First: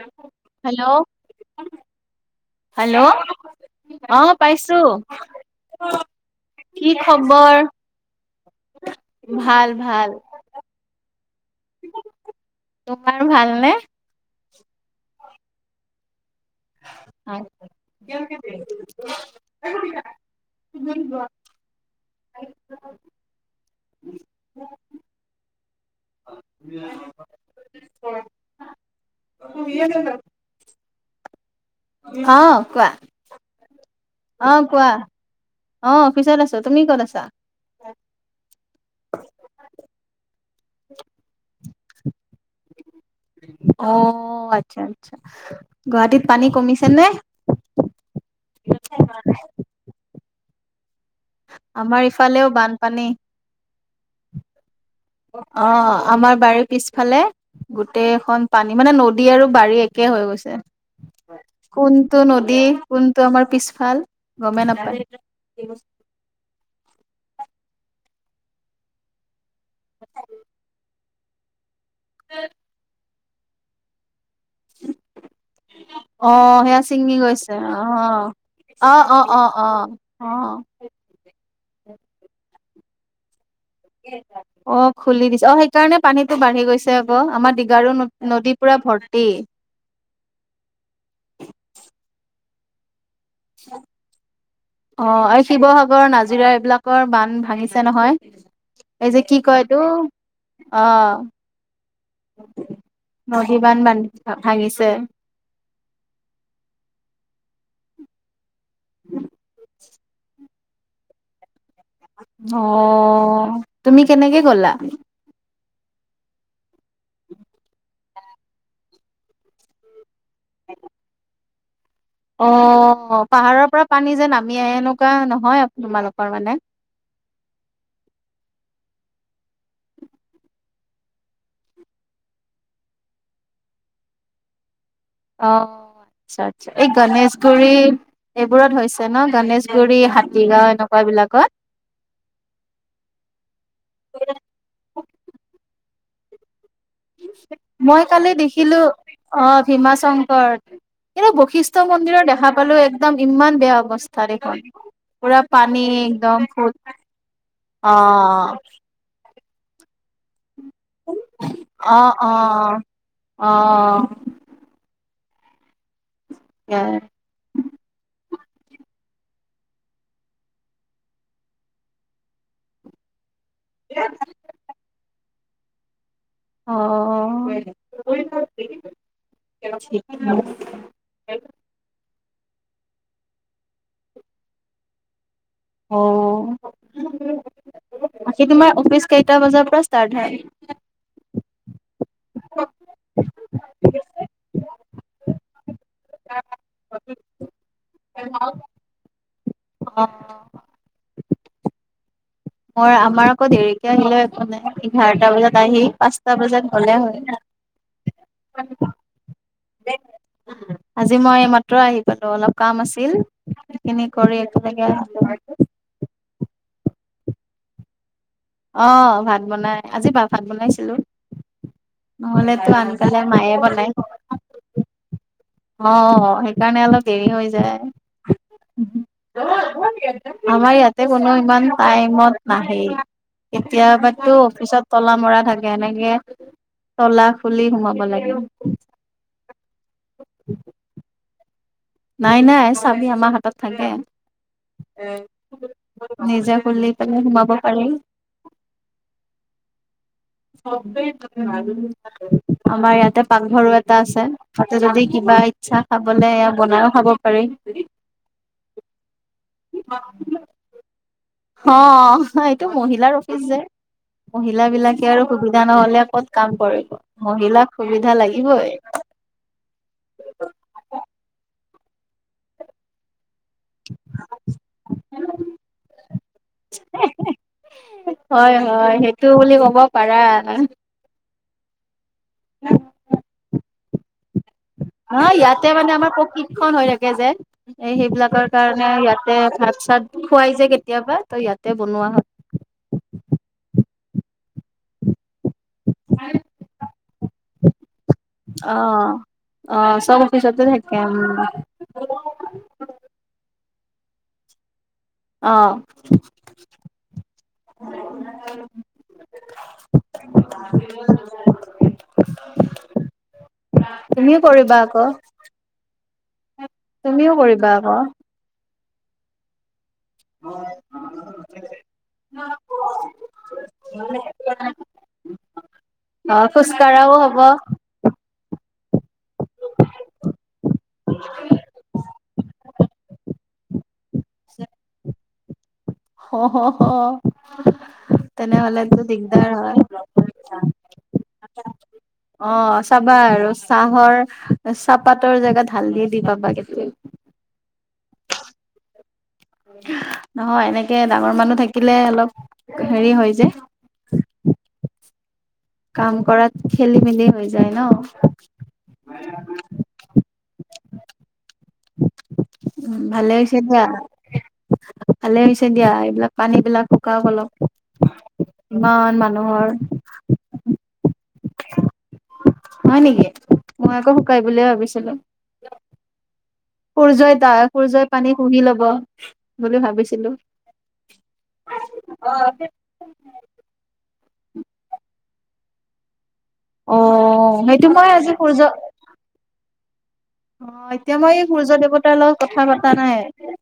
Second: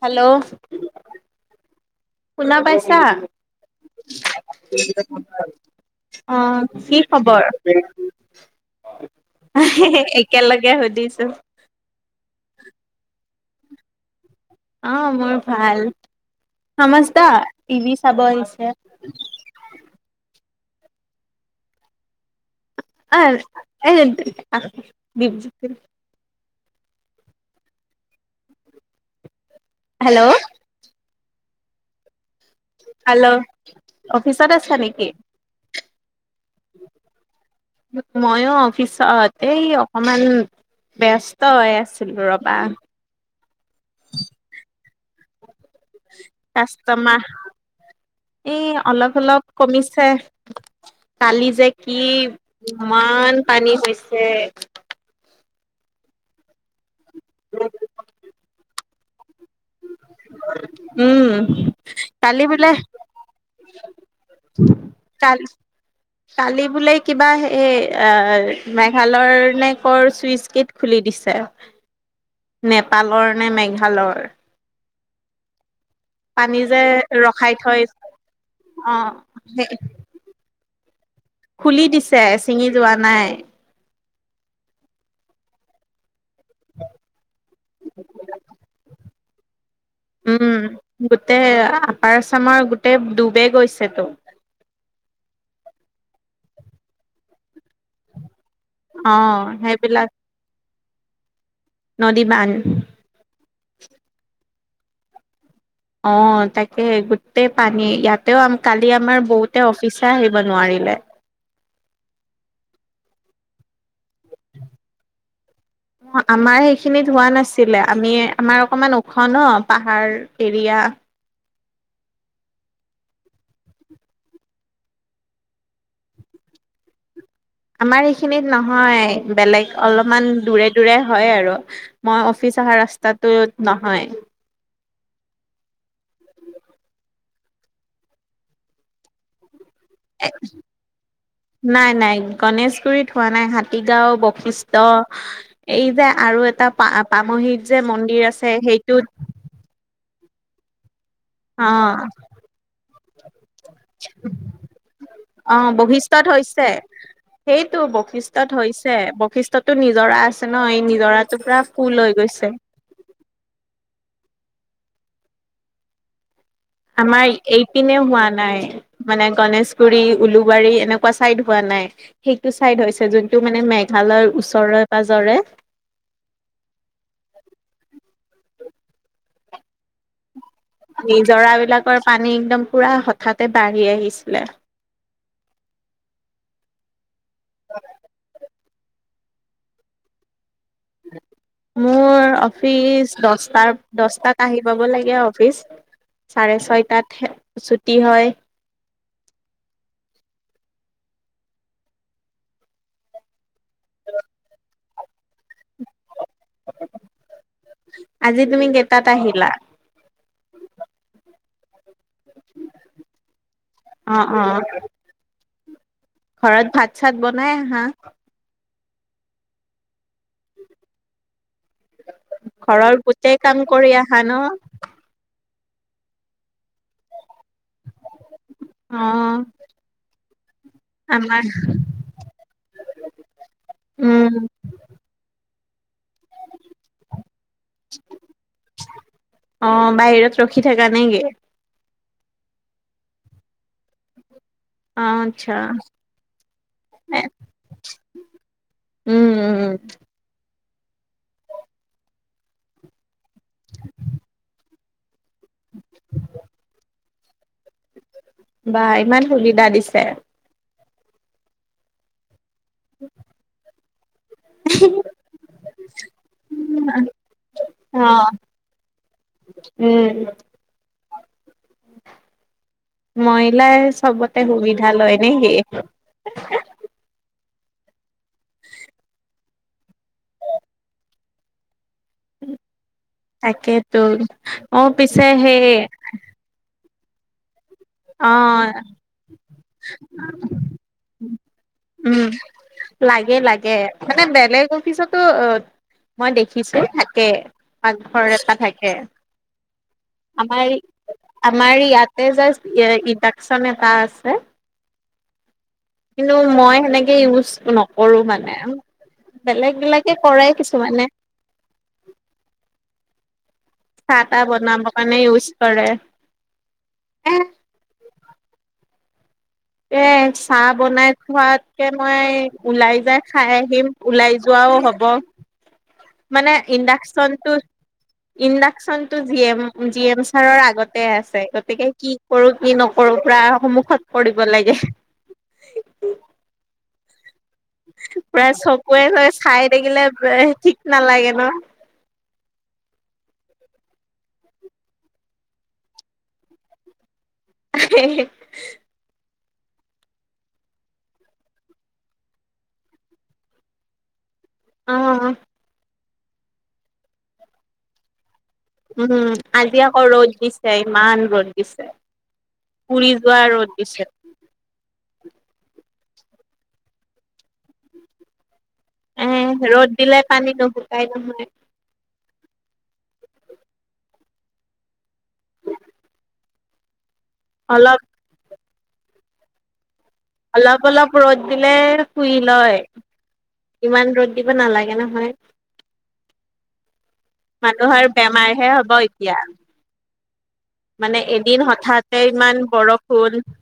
Hello hello শুনা hello পাইছা? অ পাইছো অঁ' কি খবৰ? ভাল এহে, ভাল একেলগে সুধিছো। তোমাৰ ভাল নে? অঁ মোৰ ভাল। খামাজ দা টিভি চাব আহিছে। [inaudible] অ এ [unintelligible] [unintelligible] শুনিয়ে নাপায়। হেল্ল' অঁ'। হেল্ল'! অফিচত আছা নেকি? অঁ' অফিচত আছো। তুমি ক'ত আছা? মইয়ো অফিছত এই অকনমান ব্যস্ত হৈ আছিলো ৰ'বা। অ', আচ্ছা। গুৱাহাটীত পানী কমিছে নে কাষ্টমা, এই অলপ অলপ কমিছে। কালি যে কি, আমাৰ ইফালেও বানপানী ইমান পানী হৈছে। অ', আমাৰ বাৰীৰ পিছফালে, গোটেই খন পানী, মানে নদ দী আৰু বাৰী একে হৈ গৈছে। উম, কোনটো কালি নদী, বোলে কোনটো আমাৰ পিছফাল গমে নাপায়। কালি কালি বোলে কিবা হে, আৰ মেঘালয়ৰ নে কৰ চুইচ গেট খুলি দিছে। নেপালৰ নে মেঘালয়ৰ। অ', পানী সেয়া যে ছিঙি গৈছে। ৰখাই থৈ অ', অ', অ', অ', সেই অ', অ'। খুলি দিছে, ছিঙি যোৱা নাই। কেইটা। অ', খুলি দিছে, অ', সেইকাৰণে পানীটো বাঢ়ি গৈছে আকৌ, আমাৰ দীঘাৰু নদী পুৰা ভৰ্তি। উ। গোটেই আপাৰ আচামৰ গোটে ডুবে গৈছেতো অ', এই শিৱসাগৰ, নাজিৰা এইবিলাকৰ বান্ধ ভাঙিছে নহয়। অ এই যে কি কয় এইতো, সেইবিলাক অ'। নদীবান্ধ। নহীবান বান্ধ, ভাঙিছে। অ', তাকেহে গোটেই পানী, ইয়াতেও কালি আমাৰ বহুতে অচ ফিচে আহিব নোৱাৰিলে। অ', তুমি কেনেকে গ'লা? অ', আমাৰ এইখিনিত হোৱা নাছিলে, আমি আমাৰ অকমান ওখ ন পাহাৰ। এৰিয়া। অ', পাহাৰৰ পৰা পানী যে নামি আহে, এনেকুৱা নহয় তোমালোকৰ মানে। আমাৰ এইখিনিত নহয়, বেলেগ অলমান দূৰে দূৰে হয় আৰু। মই অফিচ অহা ৰাস্তাটোত নহয়। অ', আচ্ছা আচ্ছা, এই গণেশগুৰি এইবোৰত হৈছে ন, গণেশ নাই নাই, গণেশগুৰিত হোৱা নাই। হাতীগাঁও, বশিষ্ঠ অ', এই যে আৰু এটা পা, পামহিত যে মই মন্দিৰ কালি আছে দেখিলো সেইটোত অ', ভীমা শংকৰ, কিন্তু অ বৈশিষ্ট মন্দিৰৰ দেখা পালো একদম ইমান বেয়া অৱস্থা দেখোন, পোৰা অ পানী বশিষ্ঠত একদম হৈছে। ফুল। অ'। ছে, বৈশিষ্ঠতো নিজৰা আছে ন, এই নিজৰাটো পোৰা অ ফুল হৈ অ গৈছে। অ'। অ আমাৰ এইপিনে হোৱা নাই। মানে গনেশগুৰি, উলুবাৰী, এনেকুৱা চাইদ হোৱা নাই, সেইটো চাইদ হৈছে যত এইটো মানে মেঘালয়ৰ ওচৰৰে পাজৰে। অ', [unintelligible] নিজৰা বিলাকৰ পানী একদম পোৰা হঠাতে বাঢ়ি আহিছিলে। অ'। বাকী তোমাৰ অফিচ কেইটা বজাৰ পৰা ষ্টাৰ্ট হয়? মোৰ অফিচ, দচটাৰ দচটাত আহি পাব লাগে অফিচ, চাৰে ছয়টাত শে ছুটি হয়। অ'। মোৰ, আমাৰ আকৌ দেৰিকে আহিলেও একো নাই, ইঘাৰটা বজাত আহি পাঁচটা বজাত গ'লে হয়। আজি তুমি কেইটাত আহিলা? আজি মই এইমাত্ৰ আহি পালো, অলপ কাম আছিল। সেইখিনি অ কৰি অ একেলগে আহিলো। ঘৰত ভাত চাত বনাই আহা? অঁ ভাত বনাই, আজি ভাত বনাইছিলো। নহ'লেতো আনকালে মায়ে বনাই হয় নে? অঁ সেইকাৰণে অলপ দেৰি হৈ যায়। অ আমাৰ ইয়াতে কোনো আমাৰ ইমান টাইমত নাহেই, উম কেতিয়াবো অফিচত তলা মৰা থাকে এনেকে তলা খুলি সোমাব লাগে। অঁ বাহিৰত ৰখি থাকা নেকি? নাই নাই চাবি আমাৰ হাতত থাকে। অ আচ্ছা নিজছ খুলি পেলাই কেনে সোমাব পাৰি। উম উম উম। [unintelligible] আমাৰ ইয়াতে পাকঘৰো এটা আছে। ত যদি কিবা ইচ্ছা খাবলে এয়া বনাইও খাব পাৰি। বা ইমান সুবিধা দিছে। অঁ এইটো মহিলাৰ অফিচ যে। মহিলা বিলাকে আৰু সুবিধা নহ'লে ক'ত কাম কৰিব? মহিলাক অ সুবিধা লাগিবই। উম। মহিলাই চ'বতে সুবিধা লয় নেকি? হয় হয় সেইটো বুলি ক'ব পাৰা। [unintelligible] তাকেটো অঁ পিছে সেই [unintelligible] খন হৈ থাকে যে। এ অ সেইবিলাকৰ কাৰণে ইয়াতে ভাত চাত খুৱাই যে কেতিয়াবা ত ইয়াতে বনোৱা উম হয়। লাগে লাগে মানে বেলেগ অফিছতো অ' মই দেখিছো থাকে, পাকঘৰ এটা অ থাকে। অ' চব অফিচতে থাকে উম। সেই যে এ ইডাকচন এটা আছে। অঁ কিন্তু মই সেনেকে ইউজ নকৰো মানে। বেলেগ বিলাকে কৰে কিছুমানে। চাহ তুমিও তাহ কৰিবা বনাব আকৌ কাৰণে ইউজ কৰে। তুমিও এ কৰিবা আ'ক এই চাহ বনাই খোৱাতকে মই ওলাই যাই খাই আহিম। ওলাই যোৱাও হ'ব অ মানে খোজকাঢ়াও হব ইন্দাকচনটো অ ইণ্ডাকচন টো জি এম, জি এম চাৰৰ আগতে আছে গতিকে কি কৰো কি নকৰো পুৰা সন্মুখত কৰিব লাগে। হ হ হ। প্ৰায় চকুুৱে ৱে দিগদাৰ চাই হয় থাকিলে ঠিক নালাগে ন। অঁ চাবা আৰু চাহৰ চাহপাতৰ জেগাত হালধীয়ে দি পাবা কেতি উ [unintelligible] নহয়, এনেকে ডাঙৰ মানুহ থাকিলে অলপ হেৰি হয় যে। অ'। কাম কৰাত খেলি মেলি হৈ যায় ন। উম আজি আকৌ ৰ'দ দিছে ইমান ৰ'দ দিছে। উম পুৰি ভালে যোৱা হৈছে ৰ'দ দিয়া দিছে। ভালে হৈছে দিয়া এইবিলাক পানী বিলাক শুৱাক অলপ। ইমান মানুহৰ দিলাই পানী নভুকাই নহয় হয় নেকি মই আকৌ শুকাই বুলিয়ে ভাবিছিলোঁ। সূৰ্যই তা অলপ সূৰ্যই পানী শুহি লব বুলি ভাবিছিলোঁ। অলপ অলপ ৰ'দ দিলে শুই লয়। ইমান ৰ'দ দিব নালাগে নহয়। অ'। সেইটো মানুহৰ মই আজি বেমাৰ সূৰ্য হে হ'ব এতিয়া। অ', মানে এতিয়া মই এই এদিন সূৰ্য হঠাতে দেৱতাৰ লগত ইমান কথা পতা বৰষুণ নাই।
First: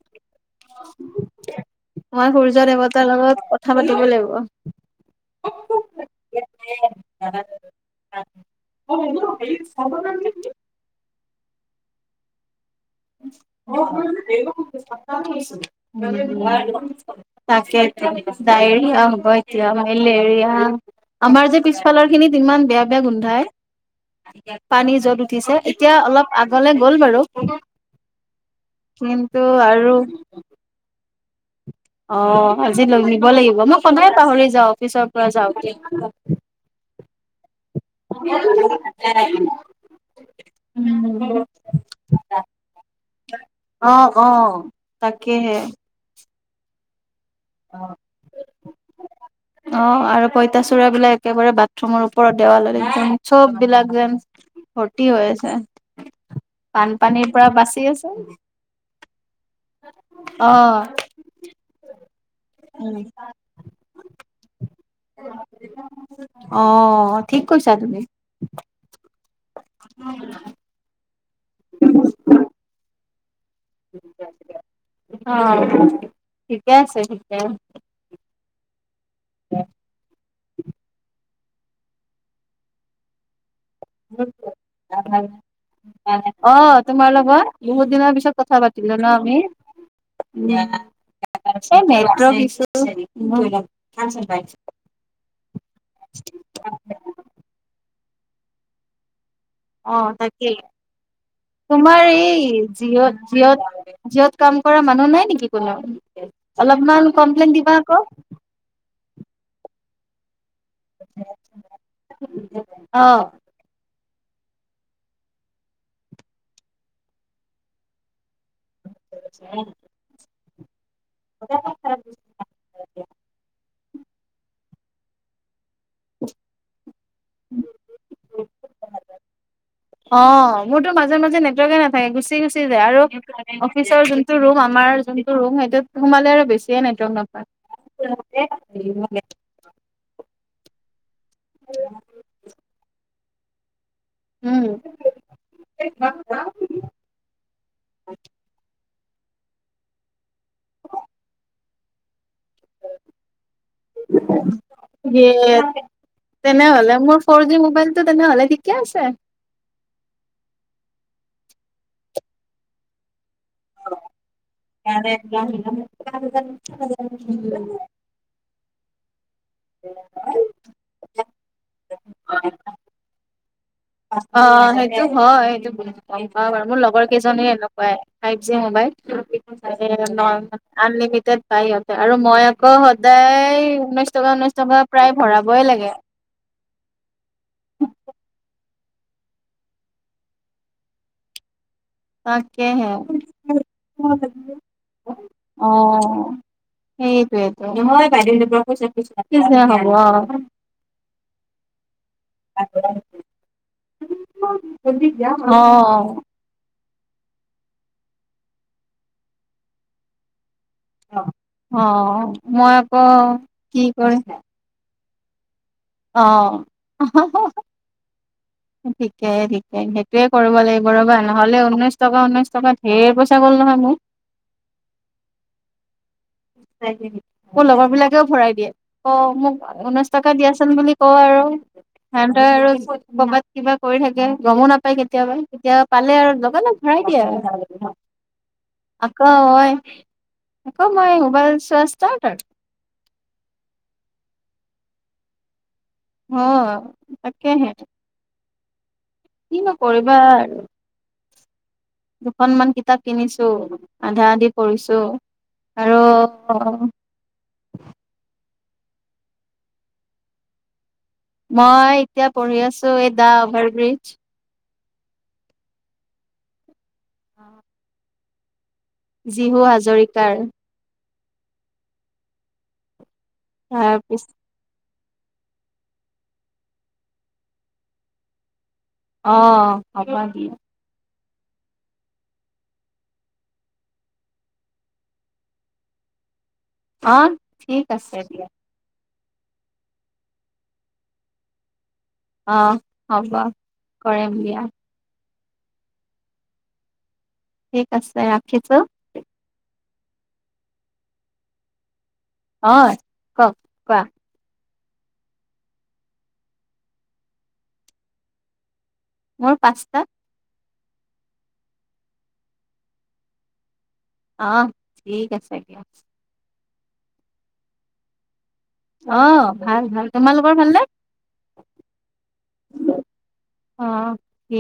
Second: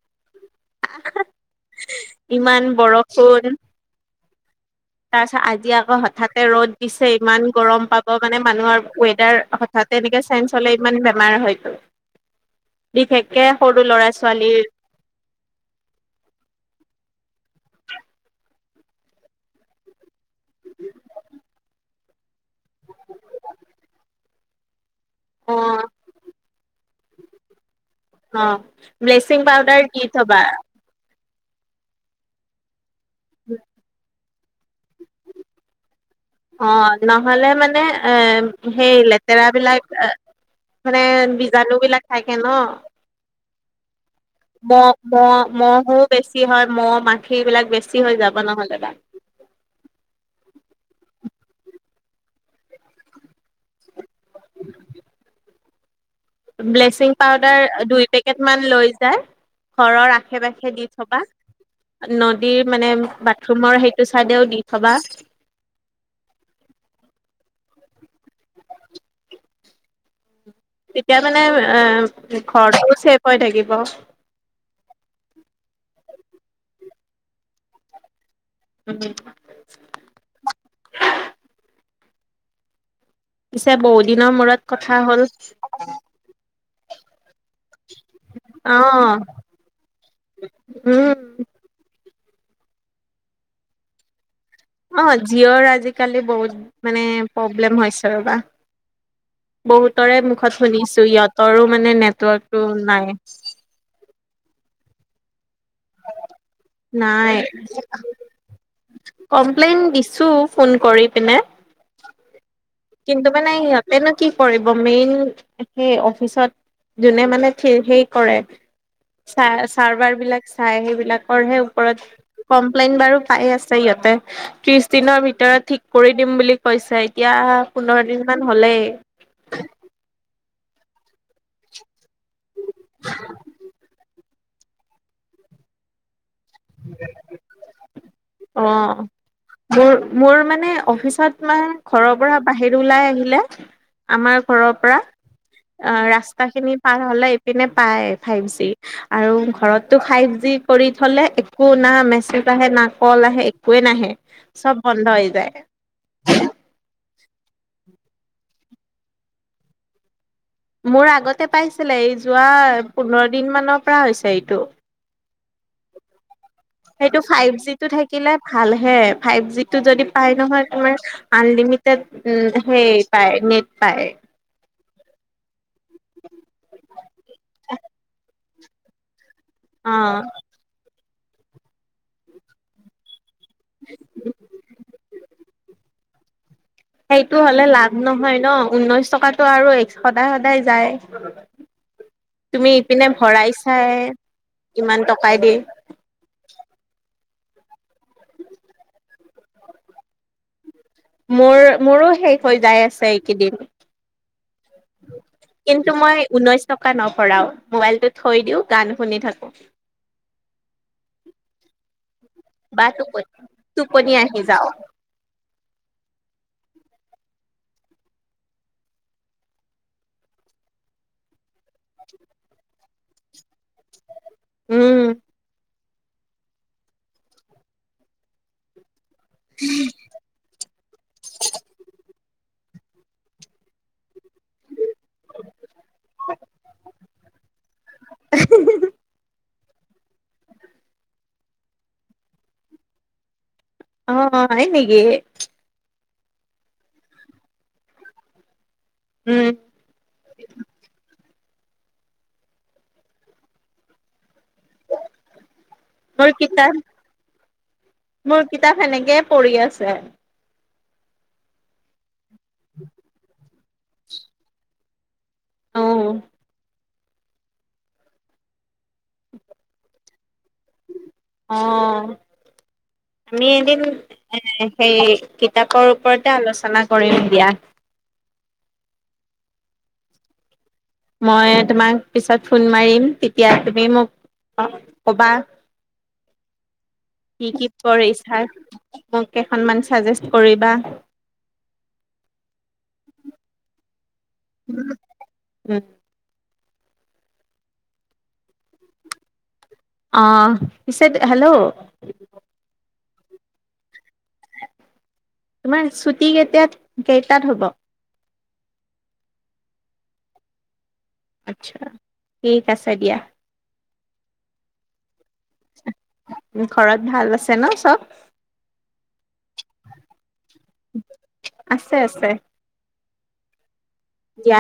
মই ইমান সূৰ্য দেৱতাৰ বৰষুণ লগত কথা পাতিব লাগিব। তাৰ পিছত আজি আকৌ হঠাতে ৰ'দ দিছে ইমান গৰম পাব মানে মানুহৰ ৱেডাৰ হথাৎ তেনেকে চেইঞ্চ হ'লে ইমান বেমাৰ হয়তো। বিশেষকে সৰু ল'ৰা ছোৱালীৰ [unintelligible] তাকে আতি দ এিয়া [unintelligible] আম্ব আতিয় মলে এিয়া [unintelligible] আমাৰ যে পিছফালৰ খিনিত ইমান বেয়া বেয়া গোন্ধাই পানী ত অ উঠিছে এতিয়া অলপ আগলে গ'ল বাৰু। অ', কিন্তু ব্লিচিং পাউদাৰ আৰু দি থবা। অ', আজি ল নিব লাগিব মই সদায় পাহৰি যাওঁ অফিচৰ পৰা যাওঁতে। অ', নহ'লে মানে এ সেই লেতেৰা বিলাক মানে বীজাণু বিলাক থাকে ন। অ অ বা ব তাকেহে ম [unintelligible] বেছি হয় মহ মাখি এইবিলাক বেছি হৈ যাব নহ'লোদা [unintelligible] অ', আৰু পইতাচোৰা বিলাক একেবাৰে বাথৰুমৰ ওপৰত দেৱাললে যেন চব বিলাক যেন ভৰ্তি হয় আছে। ব্লেচিং বানপানীৰ পৰা পাউদাৰ বাচি দুই আছে পেকেট মান লৈ যায় ঘৰৰ আশে অ পাশে দি থবা। নদীৰ মানে বাথৰুমৰ সেইটো চাইডেও দি থবা। অ', ঠিক কৈছা তুমি। এতিয়া মানে এ ঘৰটোও চেফ হৈ থাকিব। অ', ঠিকে আছে, ঠিকে আছে। [unintelligible] পিছে বহু দিনৰ মূৰত কথা হ'ল। অ', তোমাৰ লগত বহুত দিনৰ পিছত কথা অ পাতিলোঁ ন আমি। উম। মেট্ৰ বিছু [unintelligible] অ', জিঅ'ৰ আজিকালি বহুত মানে প্ৰব্লেম হৈছে ৰ'বা। অ বহুতৰে তাকেই মুখত শুনিছোঁ ইহঁতৰো মানে তোমাৰ এই নেটৱৰ্কটো নাই। জিঅ'ত জিঅ'ত জিঅ'ত কাম কৰা মানুহ নাই নেকি কোনো অলপমান নাই কমপ্লেইন দিবা আকৌ। কমপ্লেইন দিছো ফোন কৰি পিনে। উম [unintelligible] কিন্তু মানে সিহঁতেনো কি কৰিব মেইন সেই অফিচত। যোনে মানে সেই কৰে চ চাৰভাৰ বিলাক চাই সেইবিলাক। সেই বিলাকৰ ওপৰত কমপ্লেইন বিলাক পাই আছে সিহঁতে ত্ৰিছ দিনৰ ভিতৰত থিক। কৰি দিম বুলি কৈছে এতিয়া পোন্ধৰ দিন মান হ'লেই। অ মোৰ তো মাজে মাজে নেটৱৰ্কক না। হে গুচি গুচি যায় আৰু অফিচৰ যোনটো ৰুম আমাৰ যোনটো ৰুম সেইটোত সোমালে আৰু বেছি। কে নেটৱৰ্ক অ নাপায়। মোৰ মোৰ মানে অফিচত মান ঘৰৰ পৰা বাহিৰ ওলাই আহিলে। আমাৰ উম ঘৰৰ পৰা অ ৰাস্তা খিনি পাৰ হ'লে ইপিনে পায় ফাইভ জি। আৰু ঘৰতো ফাইভ জি কৰি থ'লে। একো না মেছেজ আহে না কল আহে একোৱেই নাহে চব বন্ধ হৈ যায়। তেনেহলে মোৰ ফ'ৰ জি মোবাইল টো তেনেহলে ঠিকে আছে। মোৰ আগতে পাইছিলে এই যোৱা পোন্ধৰ দিন মানৰ পৰা হৈছে এইটো। সেইটো ফাইভ জি টো [unintelligible] থাকিলে ভাল হে ফাইভ জিটো যদি পাই নহয় তোমাৰ। আনলিমিটেড হে পায় নেট পায়। অ সেইটো হয় সেইটো। গম পা বাৰু মোৰ লগৰ কেইজনি এনেকুৱাই ফাইভ জি অ মোবাইল। আনলিমিটেড পাই সিহঁতে আৰু মই আকৌ সদায়। এই ঊনৈশ টকা ঊনৈশ টকা প্ৰায় ভৰাবই লাগে। সেইটো হ'লে লাভ নহয় ন ঊনৈশ টকাটো আৰু এক্সট্ৰা সদায় সদায় যায়। তুমি তাকেহে ইপিনে ভৰাই চাই ইমান টকাই দি। অ। সেইটোয়েতো হয় বাইদেউ জেনীয়ে কৈছে কি যে হ'ব আ। মোৰ মোৰো সেই। হৈ যাই আছে এইকেইদিন অ অ কিন্তু মই ঊনৈশ। টকা নভৰাও মোবাইলটো থৈ দিওঁ গান শুনি থাকো। অ মই বা আকৌ তপ কি তুপনি কৰিছা আহি যাওঁ। অ আহা হা। ঠিকেই ঠিকে সেইটোয়ে কৰিব লাগিব ৰ'বা নহলে ঊনৈশ টকা ঊনৈশ টকা ঢেৰ পইচা গ'ল নহয় মোৰ। উম। মোৰ লগৰ বিলাকেও ভৰাই দিয়ে। অ মোক ঊনৈশ টকা দিয়াচোন বুলি কও আৰু। তাকে আৰু মোবাইলত কিবা কৰি থাকে গমো নাপায় কেতিয়াবা কেতিয়াবা পালে আৰু লগা লগ। ভৰাই দিয়ে আৰু। অ। আকৌ মই আকৌ মই মোবাইল চোৱা ষ্টাৰ্ট আৰু। অ হয় নেকি। অ তাকে হে। উম ম। কি কৰিবা আৰু। দুখনমান কিতাপ কিনিছো আধা আধি পঢ়িছো। আৰু মোৰ কিতাপ মোৰ কিতাপ সেনেকেই পঢ়ি আছে। মই এতিয়া পঢ়ি আছো এই দা অভাৰ ব্ৰিজ। নো। অ জীহু হাজৰিকাৰ অ আমি এদিন তাৰপিছত এ সেই কিতাপৰ ওপৰতে আলোচনা কৰিম দিয়া। অ হব মই তোমাক পিছত ফোন মাৰিম তেতিয়া তুমি মোক কবা। অ কি কি ঠিক আছে দিয়া পৰিছাত। মোক কেইখনমান চাজেষ্ট কৰিবা। অ হ'ব কৰিম দিয়া [inaudible] ঠিক আছে ৰাখিছো অ পিছে হেল্ল হয় কওক কোৱা তোমাৰ ছুটি কেতিয়া কেইটাত হ'ব মোৰ পাঁচটাত আচ্ছা ঠিক আছে দিয়া। অ ঠিক আছে দিয়া। ঘৰত ভাল আছে ন চব। অহ ভাল ভাল তোমালোকৰ ভালনে আছে আছে অহ দিয়া